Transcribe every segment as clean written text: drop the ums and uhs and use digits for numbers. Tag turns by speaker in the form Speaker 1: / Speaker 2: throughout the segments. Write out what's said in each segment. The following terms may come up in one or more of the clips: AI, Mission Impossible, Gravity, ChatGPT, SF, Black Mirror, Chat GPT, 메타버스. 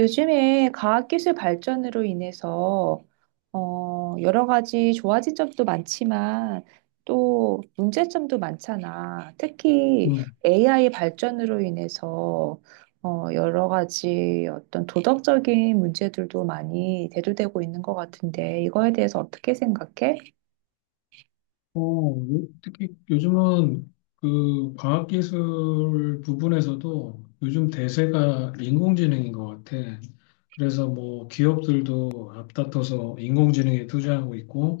Speaker 1: 요즘에 과학기술 발전으로 인해서 여러 가지 좋아진 점도 많지만 또 문제점도 많잖아. 특히
Speaker 2: 음.
Speaker 1: AI 발전으로 인해서 여러 가지 어떤 도덕적인 문제들도 많이 대두되고 있는 것 같은데 이거에 대해서 어떻게 생각해?
Speaker 2: 어, 특히 요즘은 그 과학기술 부분에서도 요즘 대세가 인공지능인 것 같아. 그래서 뭐 기업들도 앞다퉈서 인공지능에 투자하고 있고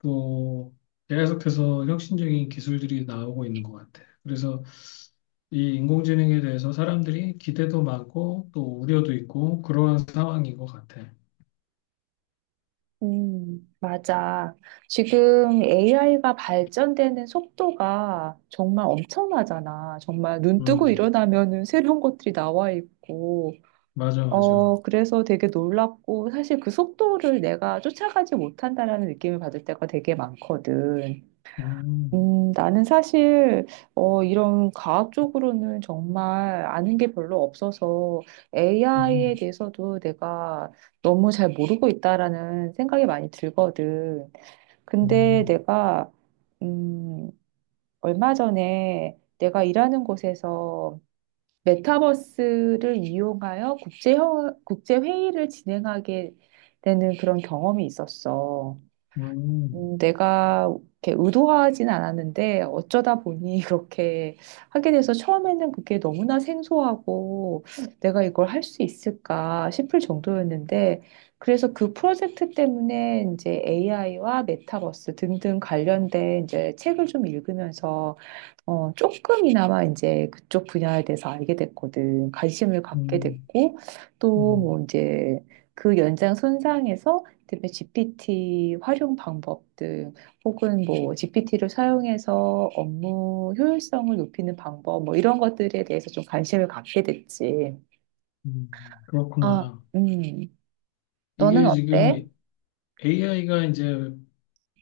Speaker 2: 또 계속해서 혁신적인 기술들이 나오고 있는 것 같아. 그래서 이 인공지능에 대해서 사람들이 기대도 많고 또 우려도 있고 그러한 상황인 것 같아.
Speaker 1: 맞아. 지금 AI가 발전되는 속도가 정말 엄청나잖아. 정말 눈 뜨고
Speaker 2: 음,
Speaker 1: 일어나면은 새로운 것들이 나와 있고,
Speaker 2: 맞아, 맞아.
Speaker 1: 그래서 되게 놀랍고, 사실 그 속도를 내가 쫓아가지 못한다라는 느낌을 받을 때가 되게 많거든.
Speaker 2: 음,
Speaker 1: 나는 사실, 이런 과학 쪽으로는 정말 아는 게 별로 없어서 AI에
Speaker 2: 음,
Speaker 1: 대해서도 내가 너무 잘 모르고 있다라는 생각이 많이 들거든. 근데
Speaker 2: 음,
Speaker 1: 내가, 음, 얼마 전에 내가 일하는 곳에서 메타버스를 이용하여 국제 회의를 진행하게 되는 그런 경험이 있었어.
Speaker 2: 음.
Speaker 1: 내가 이렇게 의도하진 않았는데 어쩌다 보니 그렇게 하게 돼서 처음에는 그게 너무나 생소하고 내가 이걸 할 수 있을까 싶을 정도였는데 그래서 그 프로젝트 때문에 이제 AI와 메타버스 등등 관련된 이제 책을 좀 읽으면서 조금이나마 이제 그쪽 분야에 대해서 알게 됐거든. 관심을 갖게
Speaker 2: 음,
Speaker 1: 됐고, 또
Speaker 2: 음,
Speaker 1: 뭐 이제 그 연장 손상에서 그다음에 GPT 활용 방법 등 혹은 뭐 GPT를 사용해서 업무 효율성을 높이는 방법 뭐 이런 것들에 대해서 좀 관심을 갖게 됐지. 아,
Speaker 2: 그렇구나.
Speaker 1: 너는
Speaker 2: 이게 지금
Speaker 1: 어때?
Speaker 2: AI가 이제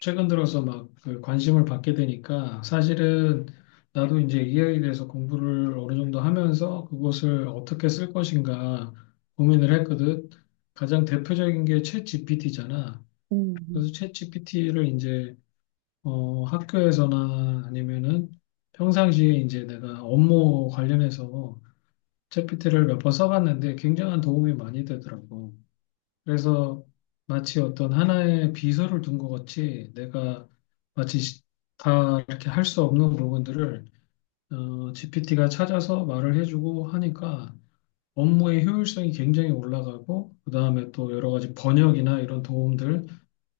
Speaker 2: 최근 들어서 막그 관심을 받게 되니까 사실은 나도 이제 AI에 대해서 공부를 어느 정도 하면서 그것을 어떻게 쓸 것인가 고민을 했거든. 가장 대표적인 게 챗 GPT잖아.
Speaker 1: 음,
Speaker 2: 그래서 챗 GPT를 이제 학교에서나 아니면은 평상시에 이제 내가 업무 관련해서 챗GPT를 몇 번 써봤는데 굉장한 도움이 많이 되더라고. 그래서 마치 어떤 하나의 비서를 둔 것 같이 내가 마치 시- 다 이렇게 할 수 없는 부분들을 GPT가 찾아서 말을 해주고 하니까 업무의 효율성이 굉장히 올라가고 그다음에 또 여러 가지 번역이나 이런 도움들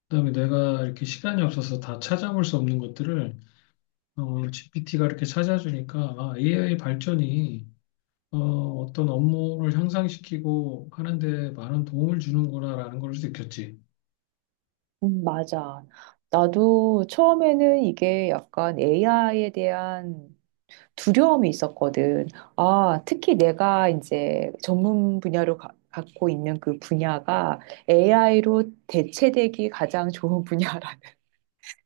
Speaker 2: 그다음에 내가 이렇게 시간이 없어서 다 찾아볼 수 없는 것들을 GPT가 이렇게 찾아주니까 아, AI 발전이 어, 어떤 업무를 향상시키고 하는데 많은 도움을 주는구나라는 걸 느꼈지.
Speaker 1: 맞아. 나도 처음에는 이게 약간 AI에 대한 두려움이 있었거든. 아, 특히 내가 이제 갖고 있는 그 분야가 AI로 대체되기 가장 좋은 분야라.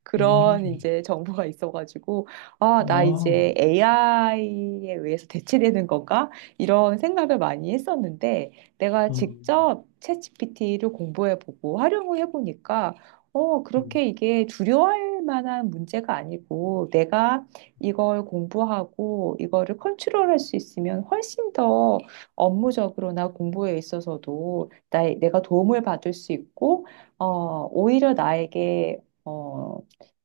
Speaker 1: 그런
Speaker 2: 음.
Speaker 1: 이제 정보가 있어가지고, 아, 나
Speaker 2: 아.
Speaker 1: 이제 AI에 의해서 대체되는 건가? 이런 생각을 많이 했었는데, 내가
Speaker 2: 음.
Speaker 1: 직접 챗GPT를 공부해보고 활용을 해보니까,
Speaker 2: 음.
Speaker 1: 그렇게 이게 두려워할 만한 문제가 아니고, 내가 이걸 공부하고, 이거를 컨트롤할 수 있으면 훨씬 더 업무적으로나 공부에 있어서도 내가 도움을 받을 수 있고, 오히려 나에게, 어,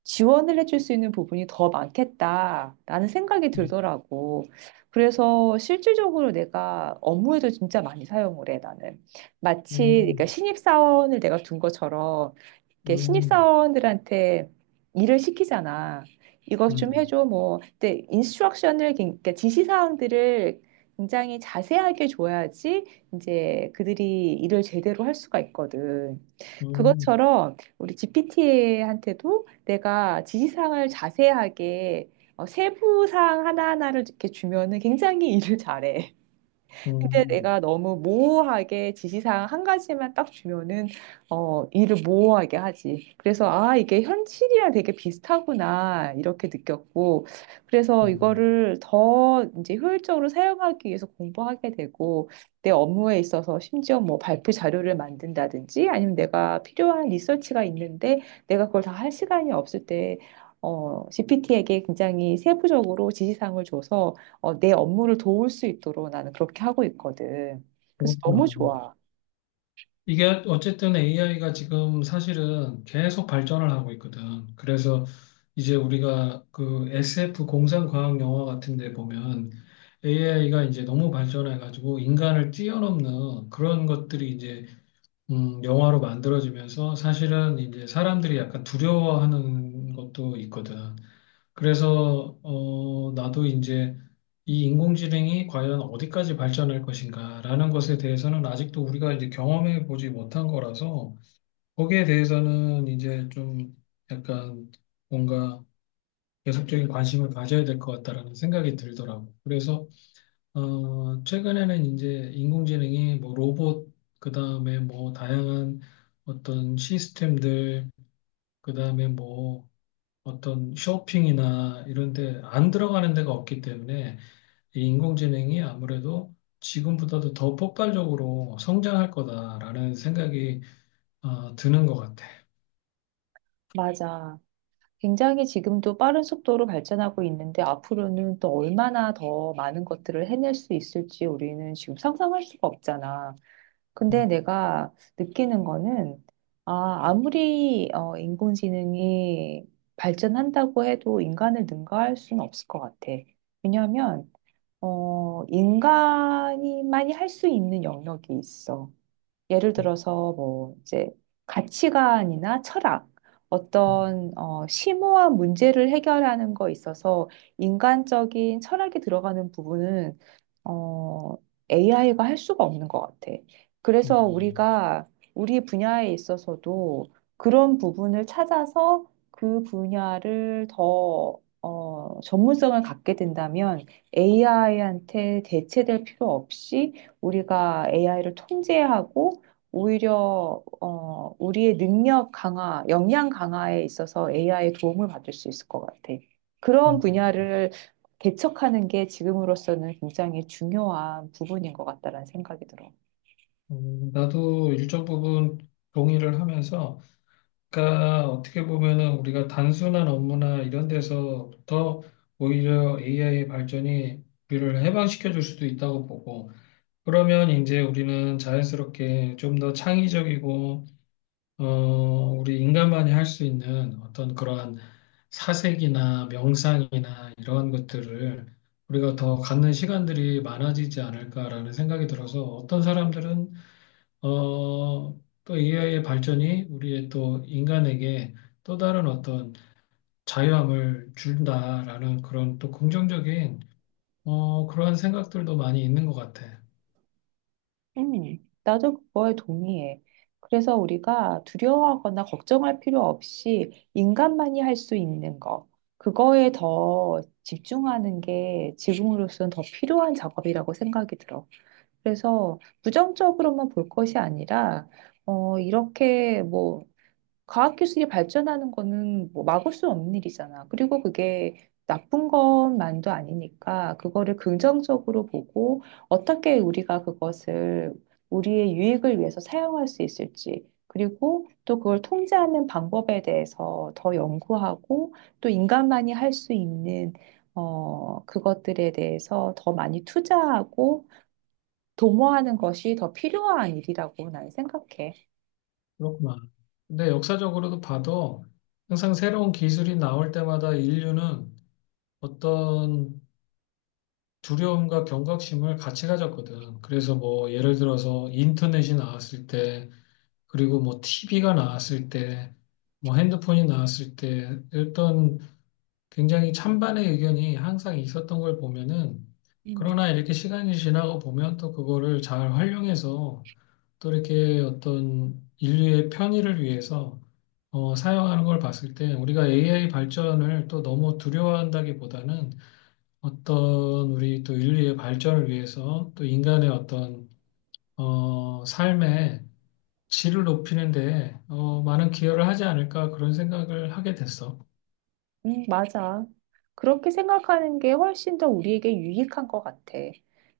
Speaker 1: 지원을 해줄 수 있는 부분이 더 많겠다라는 생각이 들더라고. 그래서 실질적으로 내가 업무에도 진짜 많이 사용을 해, 나는. 마치, 그러니까
Speaker 2: 음.
Speaker 1: 신입사원을 내가 둔 것처럼, 이렇게
Speaker 2: 음.
Speaker 1: 신입사원들한테 일을 시키잖아. 이것 좀
Speaker 2: 음.
Speaker 1: 해줘, 뭐. 근데 인스트럭션을, 그러니까 지시사항들을 굉장히 자세하게 줘야지 이제 그들이 일을 제대로 할 수가 있거든.
Speaker 2: 음.
Speaker 1: 그것처럼 우리 GPT한테도 내가 지시사항을 자세하게 세부사항 하나하나를 이렇게 주면은 굉장히 일을 잘해. 근데
Speaker 2: 음.
Speaker 1: 내가 너무 모호하게 지시사항 한 가지만 딱 주면은 일을 모호하게 하지. 그래서 아, 이게 현실이랑 되게 비슷하구나 이렇게 느꼈고 그래서
Speaker 2: 음.
Speaker 1: 이거를 더 이제 효율적으로 사용하기 위해서 공부하게 되고 내 업무에 있어서 심지어 뭐 발표 자료를 만든다든지 아니면 내가 필요한 리서치가 있는데 내가 그걸 다 할 시간이 없을 때 GPT에게 굉장히 세부적으로 지시사항을 줘서 내 업무를 도울 수 있도록 나는 그렇게 하고 있거든. 그래서 너무
Speaker 2: 그렇구나.
Speaker 1: 좋아.
Speaker 2: 이게 어쨌든 AI가 지금 사실은 계속 발전을 하고 있거든. 그래서 이제 우리가 그 SF 공상과학 영화 같은 데 보면 AI가 이제 너무 발전해가지고 인간을 뛰어넘는 그런 것들이 이제 영화로 만들어지면서 사실은 이제 사람들이 약간 두려워하는 것도 있거든. 그래서 나도 이제 이 인공지능이 과연 어디까지 발전할 것인가라는 것에 대해서는 아직도 우리가 이제 경험해 보지 못한 거라서 거기에 대해서는 이제 좀 약간 뭔가 계속적인 관심을 가져야 될 것 같다라는 생각이 들더라고. 그래서 최근에는 이제 인공지능이 뭐 로봇 그다음에 뭐 다양한 어떤 시스템들 그다음에 뭐 어떤 쇼핑이나 이런 데 안 들어가는 데가 없기 때문에 이 인공지능이 아무래도 지금보다도 더 폭발적으로 성장할 거다라는 생각이 드는 것 같아.
Speaker 1: 맞아. 굉장히 지금도 빠른 속도로 발전하고 있는데 앞으로는 또 얼마나 더 많은 것들을 해낼 수 있을지 우리는 지금 상상할 수가 없잖아. 근데
Speaker 2: 음,
Speaker 1: 내가 느끼는 거는 아, 아무리 인공지능이 발전한다고 해도 인간을 능가할 수는 없을 것 같아. 왜냐하면 인간이만이 할 수 있는 영역이 있어. 예를 들어서 뭐 이제 가치관이나 철학
Speaker 2: 음,
Speaker 1: 어떤 심오한 문제를 해결하는 거 있어서 인간적인 철학이 들어가는 부분은 어, AI가 할 수가 없는 것 같아. 그래서
Speaker 2: 음,
Speaker 1: 우리가 우리 분야에 있어서도 그런 부분을 찾아서 그 분야를 더 전문성을 갖게 된다면 AI한테 대체될 필요 없이 우리가 AI를 통제하고 오히려 우리의 능력 강화, 역량 강화에 있어서 AI의 도움을 받을 수 있을 것 같아. 그런
Speaker 2: 음,
Speaker 1: 분야를 개척하는 게 지금으로서는 굉장히 중요한 부분인 것 같다라는 생각이 들어.
Speaker 2: 나도 일정 부분 동의를 하면서, 그러니까 어떻게 보면은 우리가 단순한 업무나 이런 데서부터 오히려 AI의 발전이 우리를 해방시켜 줄 수도 있다고 보고, 그러면 이제 우리는 자연스럽게 좀 더 창의적이고, 어, 우리 인간만이 할 수 있는 어떤 그러한 사색이나 명상이나 이러한 것들을 우리가 더 갖는 시간들이 많아지지 않을까라는 생각이 들어서 어떤 사람들은, 어, 또 AI의 발전이 우리의 또 인간에게 또 다른 어떤 자유함을 준다라는 그런 또 긍정적인, 그러한 생각들도 많이 있는 것 같아.
Speaker 1: 음, 나도 그거에 동의해. 그래서 우리가 두려워하거나 걱정할 필요 없이 인간만이 할 수 있는 거, 그거에 더 집중하는 게 지금으로서는 더 필요한 작업이라고 생각이 들어. 그래서 부정적으로만 볼 것이 아니라, 이렇게 뭐, 과학 기술이 발전하는 거는 뭐 막을 수 없는 일이잖아. 그리고 그게 나쁜 것만도 아니니까 그거를 긍정적으로 보고 어떻게 우리가 그것을 우리의 유익을 위해서 사용할 수 있을지, 그리고 또 그걸 통제하는 방법에 대해서 더 연구하고 또 인간만이 할 수 있는 그것들에 대해서 더 많이 투자하고 도모하는 것이 더 필요한 일이라고 나는 생각해.
Speaker 2: 그렇구나. 근데 역사적으로도 봐도 항상 새로운 기술이 나올 때마다 인류는 어떤 두려움과 경각심을 같이 가졌거든. 그래서 뭐 예를 들어서 인터넷이 나왔을 때, 그리고 뭐 TV가 나왔을 때, 뭐 핸드폰이 나왔을 때, 어떤 굉장히 찬반의 의견이 항상 있었던 걸 보면은,
Speaker 1: 음.
Speaker 2: 그러나 이렇게 시간이 지나고 보면 또 그거를 잘 활용해서 또 이렇게 어떤 인류의 편의를 위해서 사용하는 걸 봤을 때 우리가 AI 발전을 또 너무 두려워한다기보다는 어떤 우리 또 인류의 발전을 위해서 또 인간의 어떤 삶의 질을 높이는 데 많은 기여를 하지 않을까 그런 생각을 하게 됐어.
Speaker 1: 맞아. 그렇게 생각하는 게 훨씬 더 우리에게 유익한 것 같아.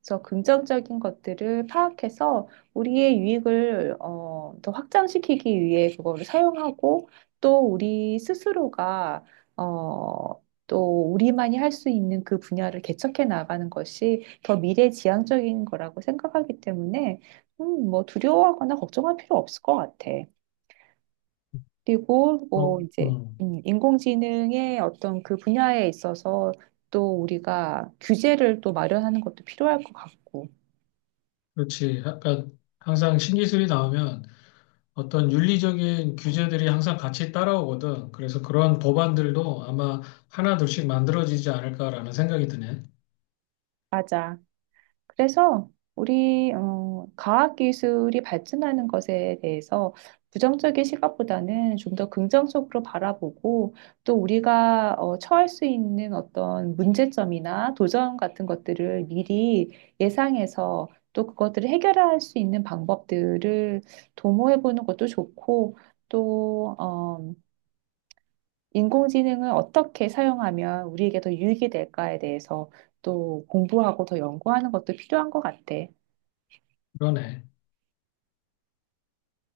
Speaker 1: 그래서 긍정적인 것들을 파악해서 우리의 유익을 더 확장시키기 위해 그거를 사용하고 또 우리 스스로가 또 우리만이 할 수 있는 그 분야를 개척해 나가는 것이 더 미래지향적인 거라고 생각하기 때문에 뭐 두려워하거나 걱정할 필요 없을 것 같아. 그리고 뭐
Speaker 2: 뭐,
Speaker 1: 이제 인공지능의 어떤 그 분야에 있어서 또 우리가 규제를 또 마련하는 것도 필요할 것 같고.
Speaker 2: 그렇지. 약간 항상 신기술이 나오면 어떤 윤리적인 규제들이 항상 같이 따라오거든. 그래서 그러한 법안들도 아마 하나 둘씩 만들어지지 않을까라는 생각이 드네.
Speaker 1: 맞아. 그래서 우리 과학 기술이 발전하는 것에 대해서 부정적인 시각보다는 좀 더 긍정적으로 바라보고 또 우리가 처할 수 있는 어떤 문제점이나 도전 같은 것들을 미리 예상해서 또 그것들을 해결할 수 있는 방법들을 도모해 보는 것도 좋고 또 인공지능을 어떻게 사용하면 우리에게 더 유익이 될까에 대해서 또 공부하고 더 연구하는 것도 필요한 것 같아.
Speaker 2: 그러네.